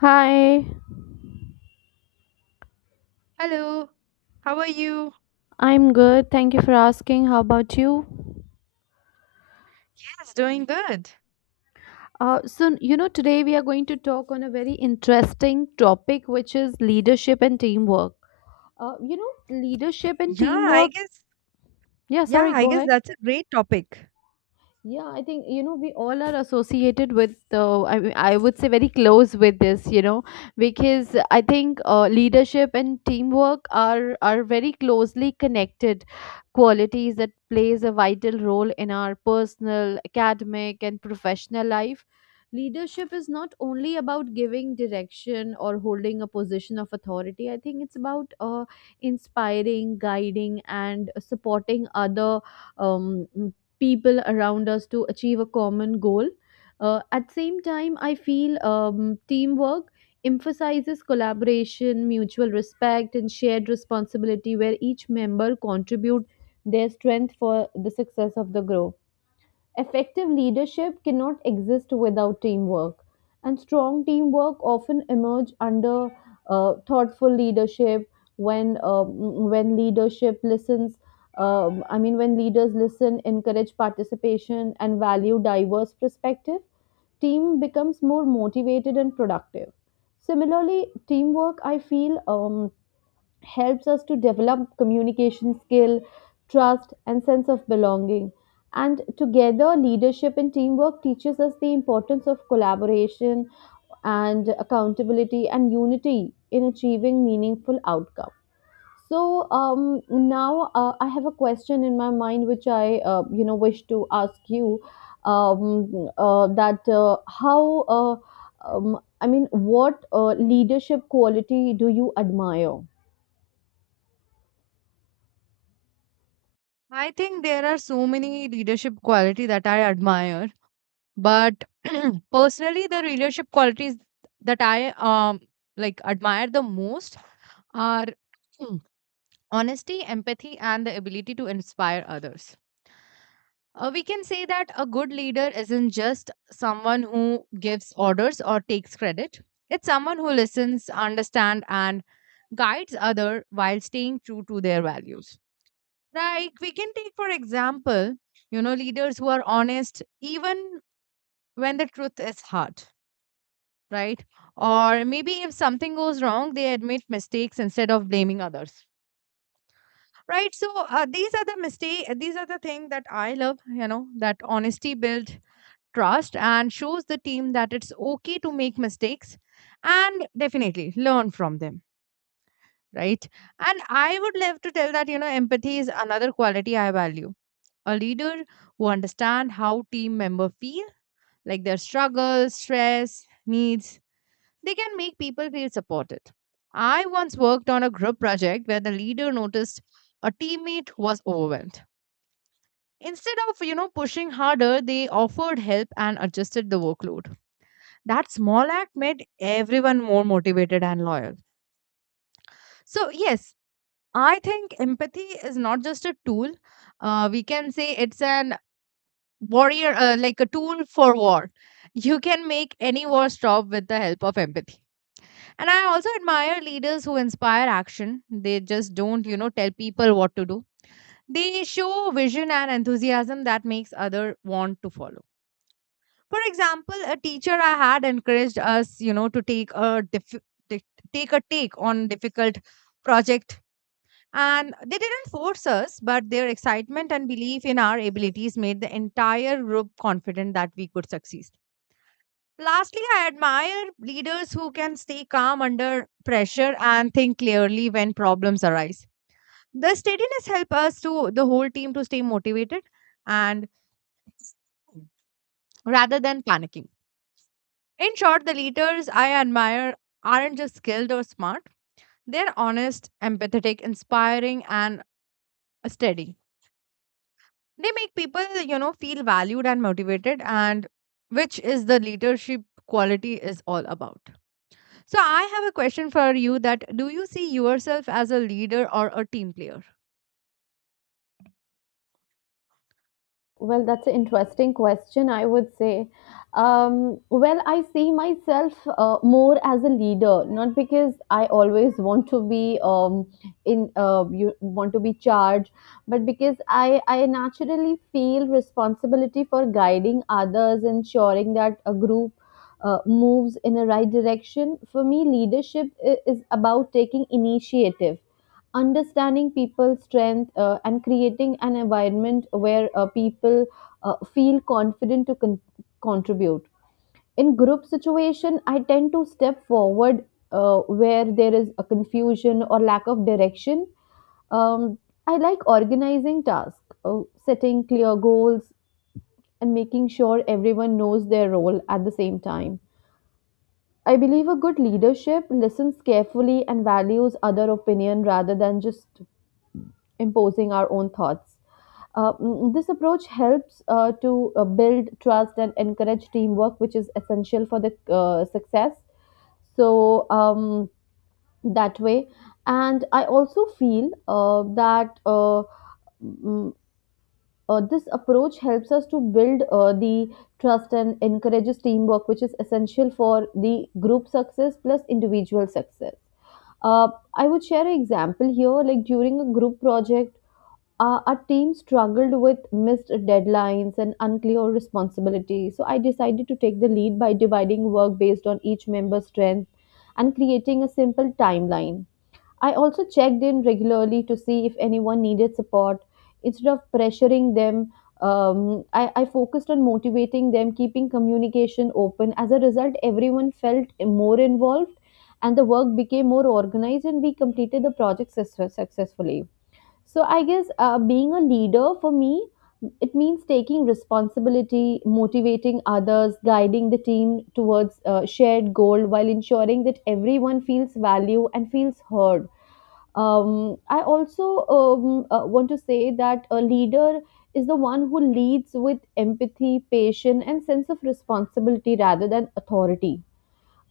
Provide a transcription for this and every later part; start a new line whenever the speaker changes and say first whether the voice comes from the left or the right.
left: Hi,
right: Hello, how are you?
left: I'm good. Thank you for asking. How about you?
right: Yes, doing good.
left: Today we are going to talk on a very interesting topic, which is leadership and teamwork. Leadership and
right: Yeah, I
left: teamwork.
right: guess.
left: Yeah,
right: Yeah,
left: sorry,
right: I
left: go
right: guess
left: ahead.
right: that's a great topic.
left: Yeah, I think you know we all are associated with. I mean, I would say very close with this, because I think leadership and teamwork are very closely connected qualities that plays a vital role in our personal, academic, and professional life. Leadership is not only about giving direction or holding a position of authority. I think it's about inspiring, guiding, and supporting other um, people around us to achieve a common goal. At same time, I feel teamwork emphasizes collaboration, mutual respect, and shared responsibility, where each member contribute their strength for the success of the group. Effective leadership cannot exist without teamwork, and strong teamwork often emerge under thoughtful leadership. When um, when leadership listens, I mean when leaders listen, encourage participation, and value diverse perspective, team becomes more motivated and productive. Similarly, teamwork I feel helps us to develop communication skill, trust, and sense of belonging. And together, leadership and teamwork teaches us the importance of collaboration and accountability and unity in achieving meaningful outcome. Now, I have a question in my mind which I wish to ask you that how I mean what leadership quality do you admire?
right: I think there are so many leadership quality that I admire, but personally, the leadership qualities that I admire the most are honesty, empathy, and the ability to inspire others. We can say that a good leader isn't just someone who gives orders or takes credit. It's someone who listens, understands, and guides other while staying true to their values. Like we can take for example, you know, leaders who are honest even when the truth is hard, right? Or maybe if something goes wrong, they admit mistakes instead of blaming others. Right, so these are the mistake. These are the thing that I love. You know that honesty builds trust and shows the team that it's okay to make mistakes and definitely learn from them, right? And I would love to tell that, you know, empathy is another quality I value. A leader who understands how team member feel, like their struggles, stress, needs, they can make people feel supported. I once worked on a group project where the leader noticed a teammate was overwhelmed. Instead of, you know, pushing harder, they offered help and adjusted the workload. That small act made everyone more motivated and loyal. So, yes, I think empathy is not just a tool. We can say it's an warrior, like a tool for war. You can make any war stop with the help of empathy. And I also admire leaders who inspire action. They just don't, you know, tell people what to do. They show vision and enthusiasm that makes other want to follow. For example, a teacher I had encouraged us, you know, to take take on difficult project. And they didn't force us, but their excitement and belief in our abilities made the entire group confident that we could succeed. Lastly, I admire leaders who can stay calm under pressure and think clearly when problems arise. The steadiness helps us to the whole team to stay motivated and rather than panicking. In short, the leaders I admire aren't just skilled or smart, they're honest, empathetic, inspiring, and steady. They make people, you know, feel valued and motivated, and which is the leadership quality is all about. So I have a question for you that do you see yourself as a leader or a team player?
left: Well, that's an interesting question, I would say. Well, I see myself more as a leader, not because I always want to be in you want to be charged, but because I naturally feel responsibility for guiding others, ensuring that a group moves in the right direction. For me, leadership is about taking initiative understanding people's strength and creating an environment where people feel confident to con- contribute in group situation. I tend to step forward where there is a confusion or lack of direction. um, I like organizing tasks, setting clear goals and making sure everyone knows their role. At the same time I believe a good leadership listens carefully and values other opinion rather than just imposing our own thoughts. This approach helps to build trust and encourage teamwork, which is essential for the success. So, that way, and I also feel that mm, mm, this approach helps us to build the trust and encourages teamwork, which is essential for the group success plus individual success. Uh, I would share an example here. Like during a group project, our team struggled with missed deadlines and unclear responsibility, so I decided to take the lead by dividing work based on each member's strength and creating a simple timeline. I also checked in regularly to see if anyone needed support. Instead of pressuring them, I focused on motivating them, keeping communication open. As a result, everyone felt more involved and the work became more organized, and we completed the project successfully. So I guess being a leader for me, it means taking responsibility, motivating others, guiding the team towards a shared goal while ensuring that everyone feels value and feels heard. I also want to say that a leader is the one who leads with empathy, patience, and sense of responsibility rather than authority.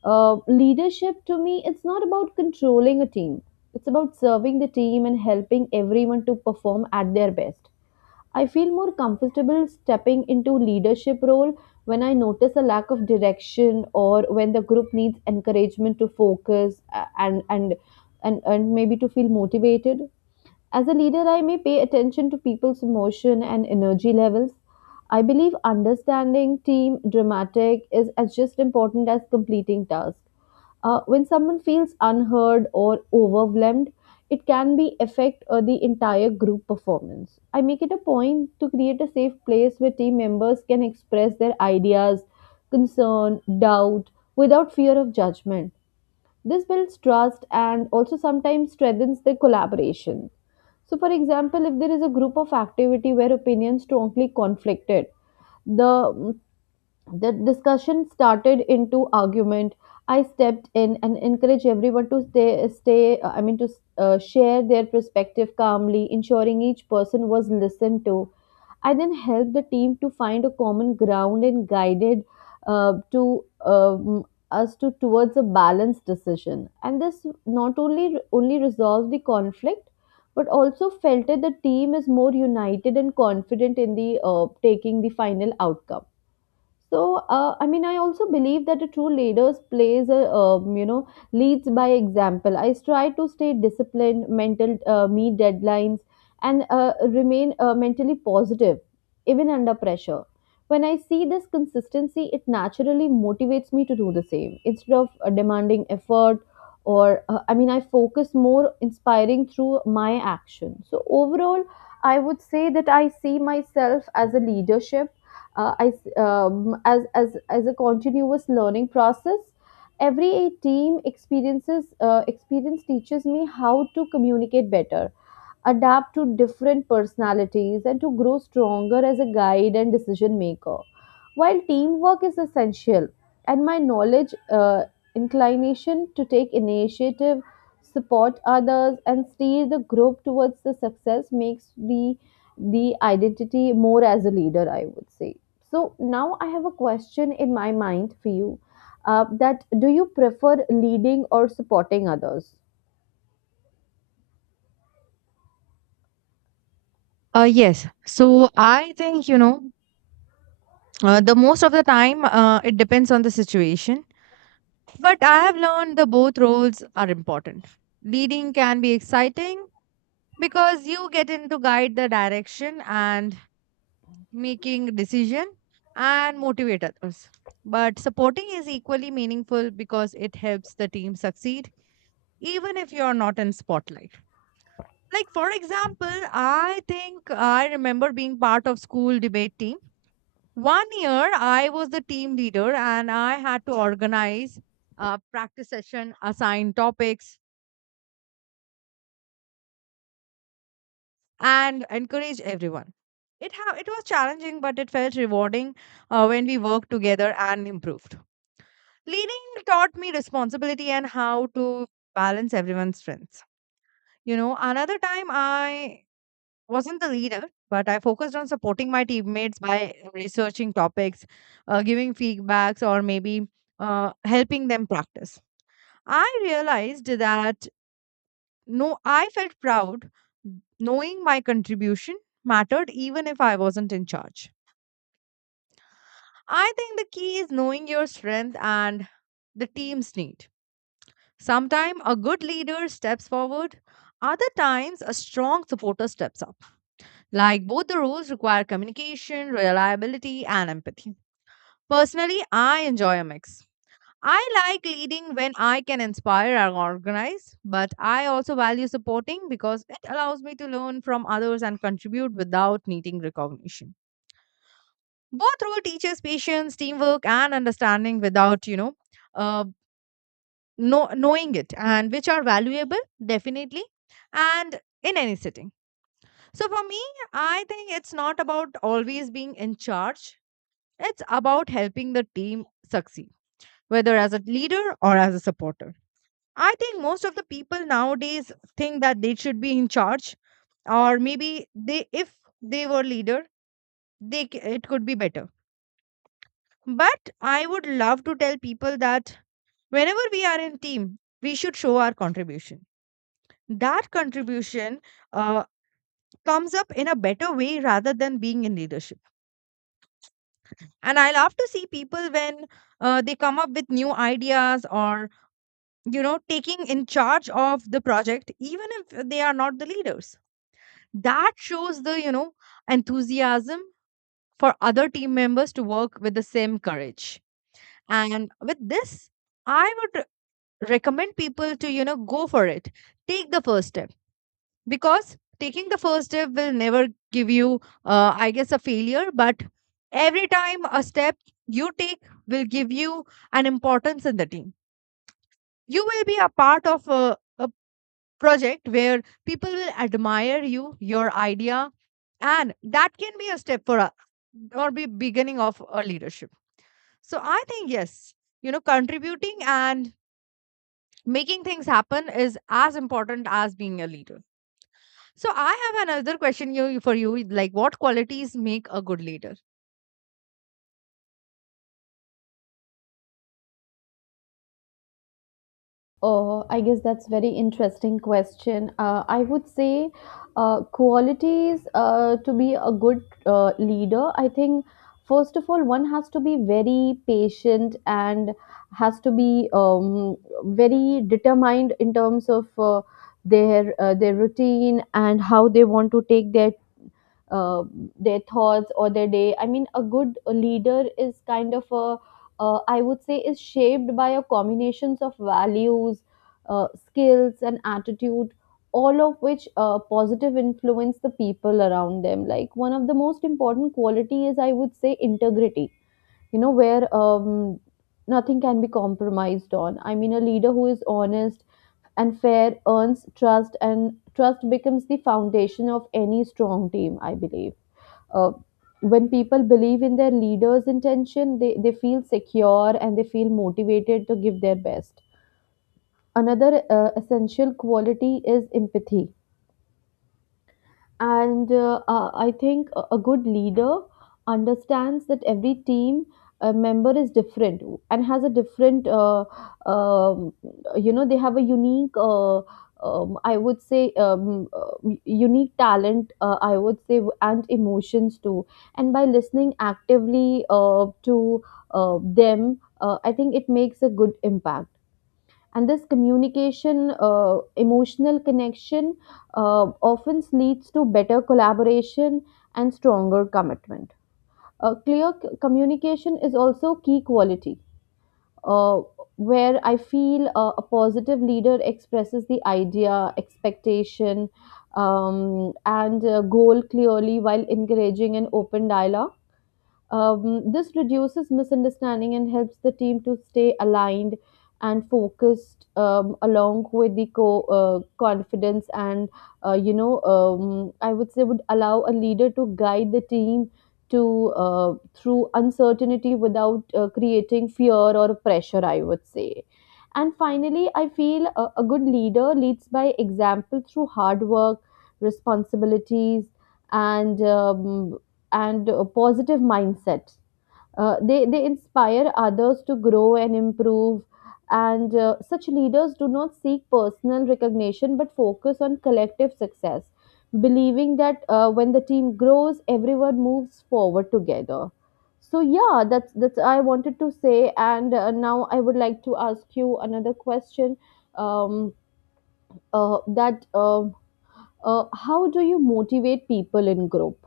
left: Leadership to me, it's not about controlling a team. It's about serving the team and helping everyone to perform at their best. I feel more comfortable stepping into leadership role when I notice a lack of direction or when the group needs encouragement to focus and maybe to feel motivated. As a leader, I may pay attention to people's emotion and energy levels. I believe understanding team dramatic is as just important as completing tasks. When someone feels unheard or overwhelmed, it can be affect the entire group performance. I make it a point to create a safe place where team members can express their ideas, concern, doubt without fear of judgment. This builds trust and also sometimes strengthens the collaboration. So, for example, if there is a group of activity where opinions strongly conflicted, the the discussion started into argument. I stepped in and encouraged everyone to stay, stay. I mean, to share their perspective calmly, ensuring each person was listened to. I then helped the team to find a common ground and guided to us to towards a balanced decision. And this not only resolved the conflict, but also felt that the team is more united and confident in the taking the final outcome. So, I mean, I also believe that a true leader plays leads by example. I try to stay disciplined, meet deadlines, and remain mentally positive, even under pressure. When I see this consistency, it naturally motivates me to do the same. Instead of demanding effort, or I mean, I focus more inspiring through my action. So, overall, I would say that I see myself as a leadership I s as a continuous learning process. Every team experiences experience teaches me how to communicate better, adapt to different personalities, and to grow stronger as a guide and decision maker. While teamwork is essential, and my knowledge, inclination to take initiative, support others, and steer the group towards the success makes the identity more as a leader, I would say. So now I have a question in my mind for you. That Do you prefer leading or supporting others?
right: Yes. So I think, you know, the most of the time, it depends on the situation. But I have learned the both roles are important. Leading can be exciting because you get in to guide the direction and making decision and motivate others, but supporting is equally meaningful because it helps the team succeed even if you're not in spotlight. Like, for example, I think I remember being part of school debate team. 1 year I was the team leader and I had to organize a practice session, assign topics, and encourage everyone. It was challenging, but it felt rewarding when we worked together and improved. Leading taught me responsibility and how to balance everyone's strengths. You know, another time I wasn't the leader, but I focused on supporting my teammates by researching topics, giving feedbacks, or maybe helping them practice. I realized that, no, I felt proud knowing my contribution mattered even if I wasn't in charge. I think the key is knowing your strength and the team's need. Sometimes a good leader steps forward, other times a strong supporter steps up. Like both the roles require communication, reliability, and empathy. Personally, I enjoy a mix. I like leading when I can inspire and organize, but I also value supporting because it allows me to learn from others and contribute without needing recognition. Both role teaches patience, teamwork, and understanding without, you uh, know, knowing it, and which are valuable definitely and in any setting. So for me, I think it's not about always being in charge, it's about helping the team succeed, whether as a leader or as a supporter. I think most of the people nowadays think that they should be in charge, or maybe they, if they were leader, it could be better. But I would love to tell people that whenever we are in team we should show our contribution. That contribution uh, comes up in a better way rather than being in leadership. And I love to see people when they come up with new ideas or, you know, taking in charge of the project even if they are not the leaders. That shows the, you know, enthusiasm for other team members to work with the same courage. And with this, I would recommend people to, you know, go for it. Take the first step, because taking the first step will never give you I guess a failure, but every time a step you take will give you an importance in the team. You will be a part of a project where people will admire you, your idea, and that can be a step for a or be beginning of a leadership. So I think, yes, you know, contributing and making things happen is as important as being a leader. So I have another question you for you, like what qualities make a good leader?
left: Oh, I guess that's very interesting question. I would say qualities to be a good leader. I think first of all, one has to be very patient and has to be very determined in terms of their routine and how they want to take uh, their thoughts or their day. I mean a good leader is kind of a I would say is shaped by a combinations of values, skills and attitude, all of which positive influence the people around them. Like one of the most important quality is, I would say, integrity, you know, where nothing can be compromised on. I mean a leader who is honest and fair earns trust and trust becomes the foundation of any strong team, I believe. uh, when people believe in their leaders intention, they feel secure and they feel motivated to give their best. Another essential quality is empathy. And I think a good leader understands that every team member is different and has a different um, you know, they have a unique I would say unique talent, I would say, and emotions too, and by listening actively to them, I think it makes a good impact. And this communication, emotional connection, uh, often leads to better collaboration and stronger commitment. Communication is also key quality, uh, where I feel a positive leader expresses the idea expectation and goal clearly while encouraging an open dialogue. This reduces misunderstanding and helps the team to stay aligned and focused, along with the confidence, and I would say would allow a leader to guide the team to through uncertainty without creating fear or pressure, I would say. And finally I feel a good leader leads by example through hard work, responsibilities, and positive mindset. They inspire others to grow and improve. And such leaders do not seek personal recognition but focus on collective success, believing that when the team grows, everyone moves forward together. So yeah, that's I wanted to say. And now I would like to ask you another question. Um, that. How do you motivate people in group?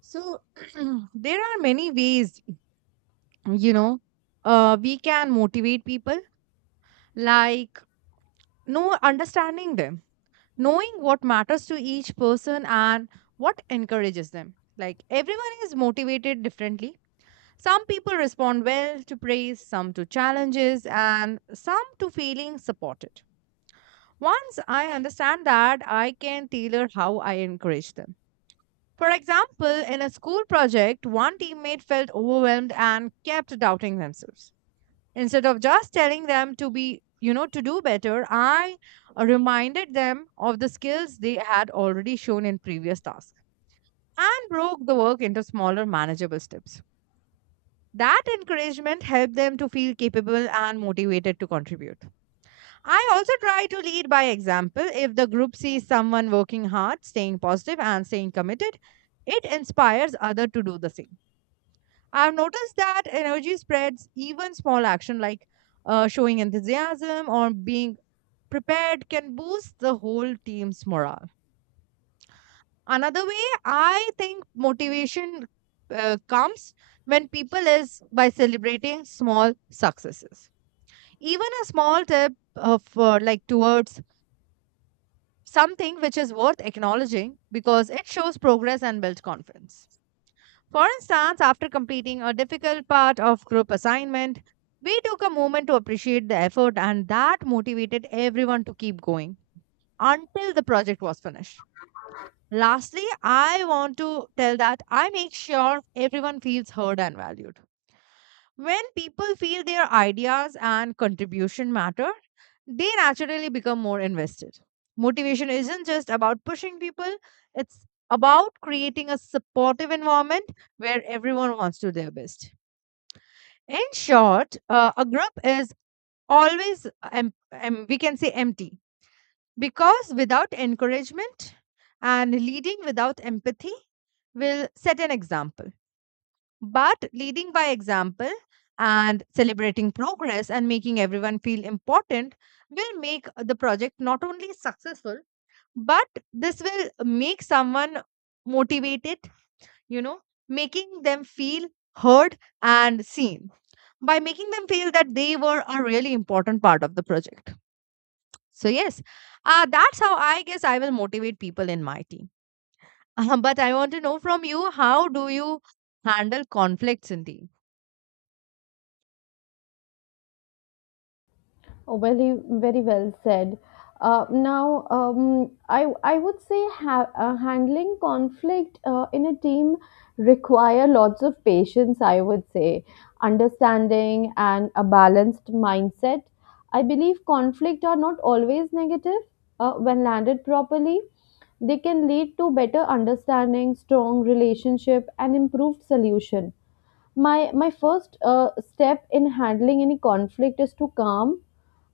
right: So there are many ways, you know, we can motivate people, like know understanding them, knowing what matters to each person and what encourages them. Like everyone is motivated differently. Some people respond well to praise, some to challenges, and some to feeling supported. Once I understand that, I can tailor how I encourage them. For example, in a school project, one teammate felt overwhelmed and kept doubting themselves. Instead of just telling them to be, you know, to do better, I reminded them of the skills they had already shown in previous tasks and broke the work into smaller, manageable steps. That encouragement helped them to feel capable and motivated to contribute. I also try to lead by example. If the group sees someone working hard, staying positive, and staying committed, it inspires others to do the same. I've noticed that energy spreads, even small action like showing enthusiasm or being prepared can boost the whole team's morale. Another way I think motivation comes when people is by celebrating small successes. Even a small tip of like towards something which is worth acknowledging because it shows progress and builds confidence. For instance, after completing a difficult part of group assignment, we took a moment to appreciate the effort, and that motivated everyone to keep going until the project was finished. Lastly, I want to tell that I make sure everyone feels heard and valued. When people feel their ideas and contribution matter, they naturally become more invested. Motivation isn't just about pushing people, it's about creating a supportive environment where everyone wants to do their best. In short, a group is always, we can say, empty, because without encouragement and leading without empathy will set an example. But leading by example and celebrating progress and making everyone feel important will make the project not only successful, but this will make someone motivated, you know, making them feel heard and seen by making them feel that they were a really important part of the project. So, yes, that's how I guess I will motivate people in my team. But I want to know from you, how do you handle conflicts in team?
left: Oh, very, very well said. Now, I would say handling conflict in a team require lots of patience. I would say understanding and a balanced mindset. I believe conflict are not always negative when landed properly. They can lead to better understanding, strong relationship, and improved solution. My first step in handling any conflict is to calm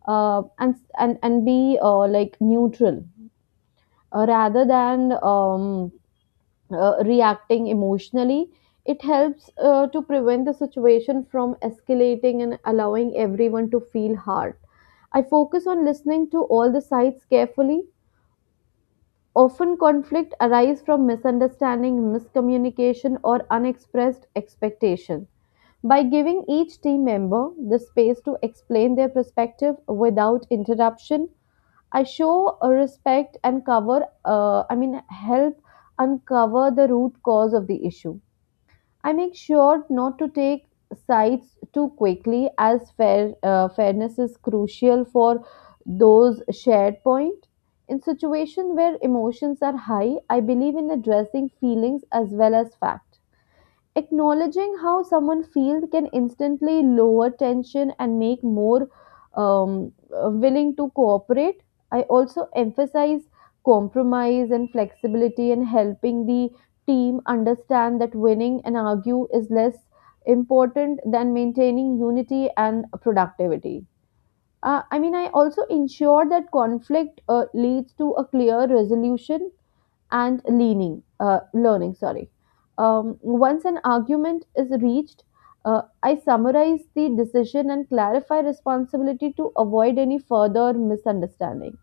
left: and be like neutral rather than reacting emotionally. It helps to prevent the situation from escalating and allowing everyone to feel hurt. I focus on listening to all the sides carefully. Often, conflict arise from misunderstanding, miscommunication, or unexpressed expectation. By giving each team member the space to explain their perspective without interruption, I show a respect and cover, help uncover the root cause of the issue. I make sure not to take sides too quickly, as fairness is crucial for those shared point. In situation where emotions are high, I believe in addressing feelings as well as fact, acknowledging how someone feels can instantly lower tension and make more willing to cooperate. I also emphasize compromise and flexibility and helping the team understand that winning and argue is less important than maintaining unity and productivity. I also ensure that conflict leads to a clear resolution and learning. Sorry. Once an argument is reached, I summarize the decision and clarify responsibility to avoid any further misunderstanding.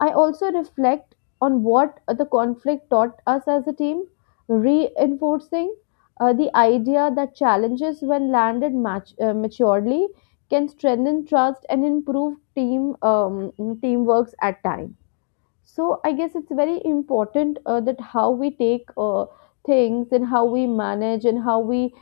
left: I also reflect on what the conflict taught us as a team, reinforcing the idea that challenges, when landed maturely, can strengthen trust and improve team teamworks at times. So I guess it's very important that how we take things and how we manage and how we,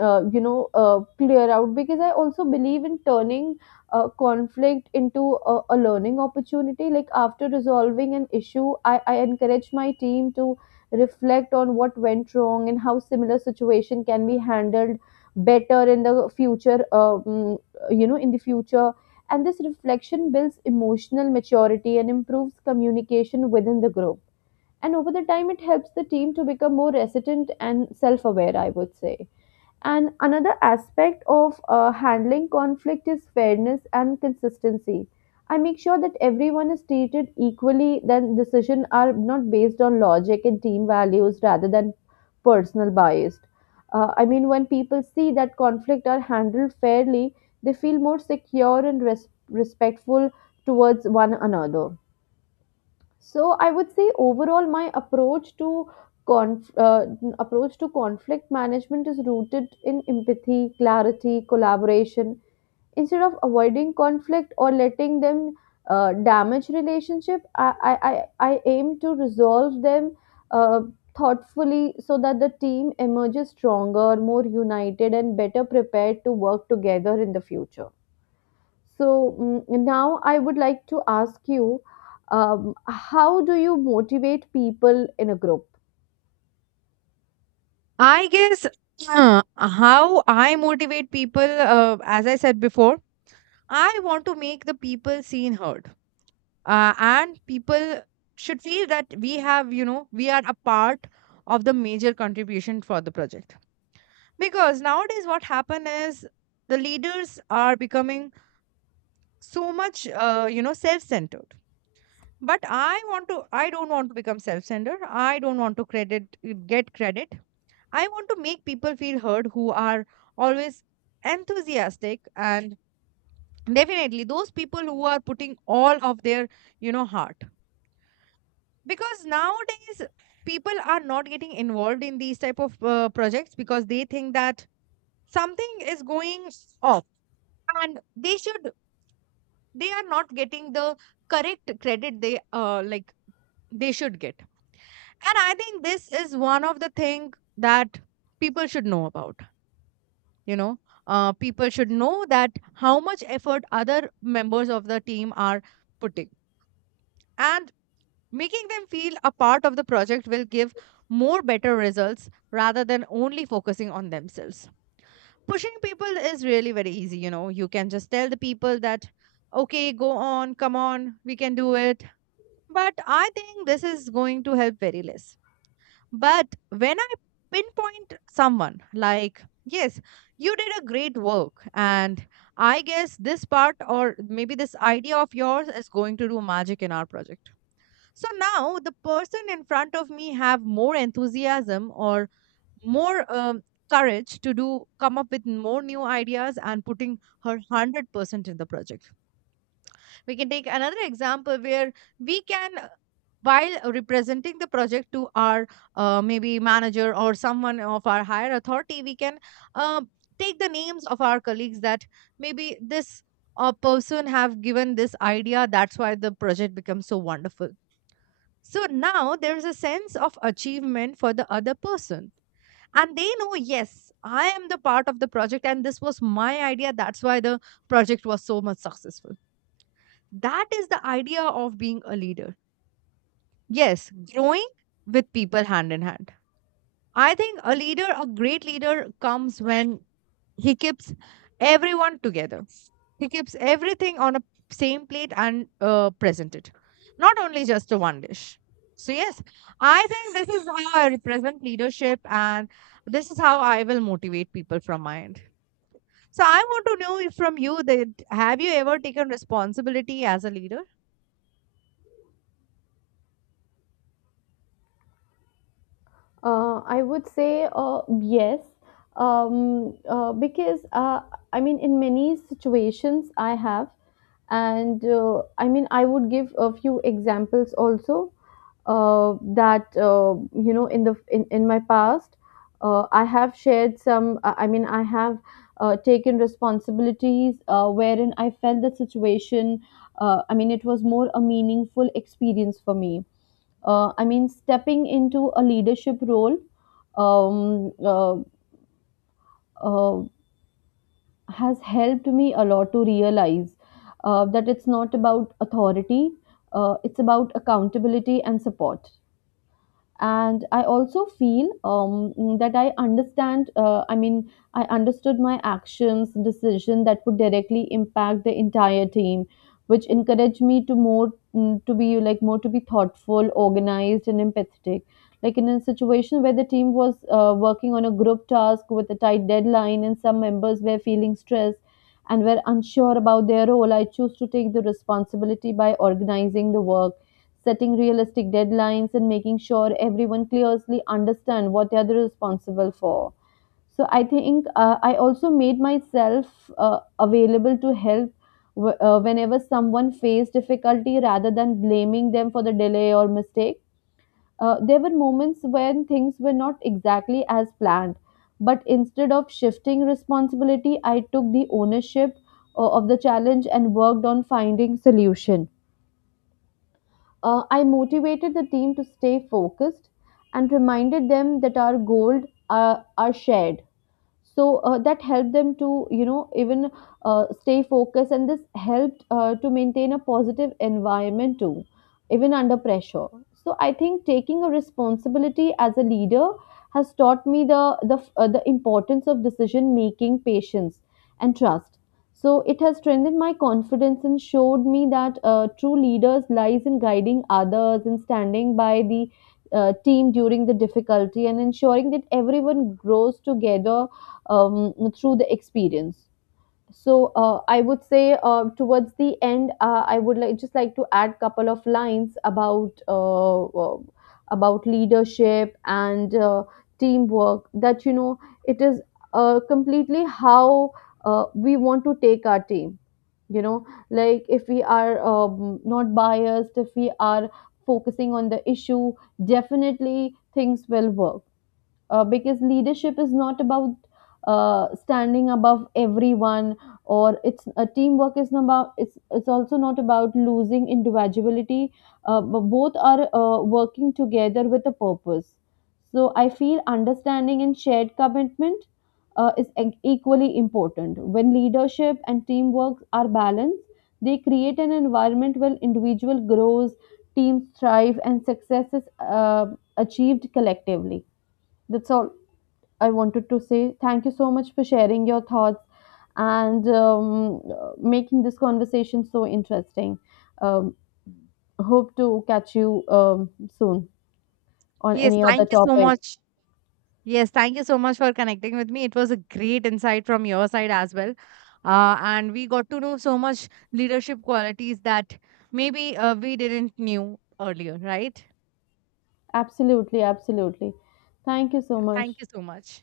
left: clear out. Because I also believe in turning conflict into a learning opportunity. Like after resolving an issue, I encourage my team to reflect on what went wrong and how similar situation can be handled better in the future. You know, in the future and this reflection builds emotional maturity and improves communication within the group, and over the time it helps the team to become more resilient and self-aware, I would say. And another aspect of handling conflict is fairness and consistency. I make sure that everyone is treated equally, then decisions are not based on logic and team values rather than personal bias. When people see that conflict are handled fairly, they feel more secure and respectful towards one another. So I would say overall, my approach to conf- uh, approach to conflict management is rooted in empathy, clarity, collaboration. Instead of avoiding conflict or letting them damage relationship, I aim to resolve them uh, thoughtfully so that the team emerges stronger, more united, and better prepared to work together in the future. So, now I would like to ask you, how do you motivate people in a group?
right: I guess how I motivate people, as I said before, I want to make the people seen heard. And people should feel that we have, you know, we are a part of the major contribution for the project. Because nowadays, what happen is the leaders are becoming so much, you know, self centered. But I want to, I don't want to become self centered. I don't want to credit, get credit. I want to make people feel heard, who are always enthusiastic and definitely those people who are putting all of their, you know, heart. Because nowadays people are not getting involved in these type of projects because they think that something is going off and they are not getting the correct credit they like they should get. And I think this is one of the thing that people should know about. You know, people should know that how much effort other members of the team are putting, and making them feel a part of the project will give more better results rather than only focusing on themselves. Pushing people is really very easy, you know, you can just tell the people that okay, go on, come on, we can do it. But I think this is going to help very less. But when I pinpoint someone, like, yes, you did a great work, and I guess this part or maybe this idea of yours is going to do magic in our project. So now the person in front of me have more enthusiasm or more courage to do come up with more new ideas and putting her 100% in the project. We can take another example where we can, while representing the project to our maybe manager or someone of our higher authority, we can uh, take the names of our colleagues that maybe this person have given this idea. That's why the project becomes so wonderful. So now there's a sense of achievement for the other person. And they know, yes, I am the part of the project, and this was my idea. That's why the project was so much successful. That is the idea of being a leader. Yes, growing with people hand in hand. I think a leader, a great leader, comes when he keeps everyone together. He keeps everything on a same plate and presented, not only just a one dish. So yes, I think this is how I represent leadership, and this is how I will motivate people from my end. So I want to know if- from you that have you ever taken responsibility as a leader?
left: I would say yes, because I mean, in many situations I have, and I mean, I would give a few examples also. That You know, in my past I have shared some I mean I have taken responsibilities wherein I felt the situation, I mean, it was more a meaningful experience for me. I mean, stepping into a leadership role um, uh, uh, has helped me a lot to realize that it's not about authority, it's about accountability and support. And I also feel that I understand, I mean, I understood my actions decision that would directly impact the entire team, which encouraged me to more mm, to be like more to be thoughtful, organized and empathetic. Like in a situation where the team was working on a group task with a tight deadline and some members were feeling stressed and were unsure about their role, I chose to take the responsibility by organizing the work, setting realistic deadlines and making sure everyone clearly understands what they are responsible for. So I think I also made myself available to help whenever someone faced difficulty rather than blaming them for the delay or mistake. There were moments when things were not exactly as planned, but instead of shifting responsibility, I took the ownership of the challenge and worked on finding solution. I motivated the team to stay focused and reminded them that our goals are shared. So that helped them to, you know, even stay focused, and this helped to maintain a positive environment too, even under pressure. So I think taking a responsibility as a leader has taught me the importance of decision making, patience and trust. So it has strengthened my confidence and showed me that true leaders lies in guiding others and standing by the team during the difficulty and ensuring that everyone grows together through the experience. So I would say, towards the end, I would like just like to add couple of lines about leadership and teamwork, that you know it is completely how we want to take our team. You know, like if we are not biased, if we are focusing on the issue, definitely things will work. Because leadership is not about standing above everyone, or it's a teamwork is not about, it's also not about losing individuality, but both are working together with a purpose. So I feel understanding and shared commitment is equally important. When leadership and teamwork are balanced, they create an environment where individual grows, teams thrive and success is uh, achieved collectively. That's all I wanted to say. Thank you so much for sharing your thoughts and making this conversation so interesting. Um, Hope to catch you soon on
right: Yes,
left: any other
right: thank you so
left: topic.
right: much. Yes, thank you so much for connecting with me. It was a great insight from your side as well. And we got to know so much leadership qualities that maybe we didn't knew earlier, right?
left: Absolutely, absolutely. Thank you so much.
right: Thank you so much.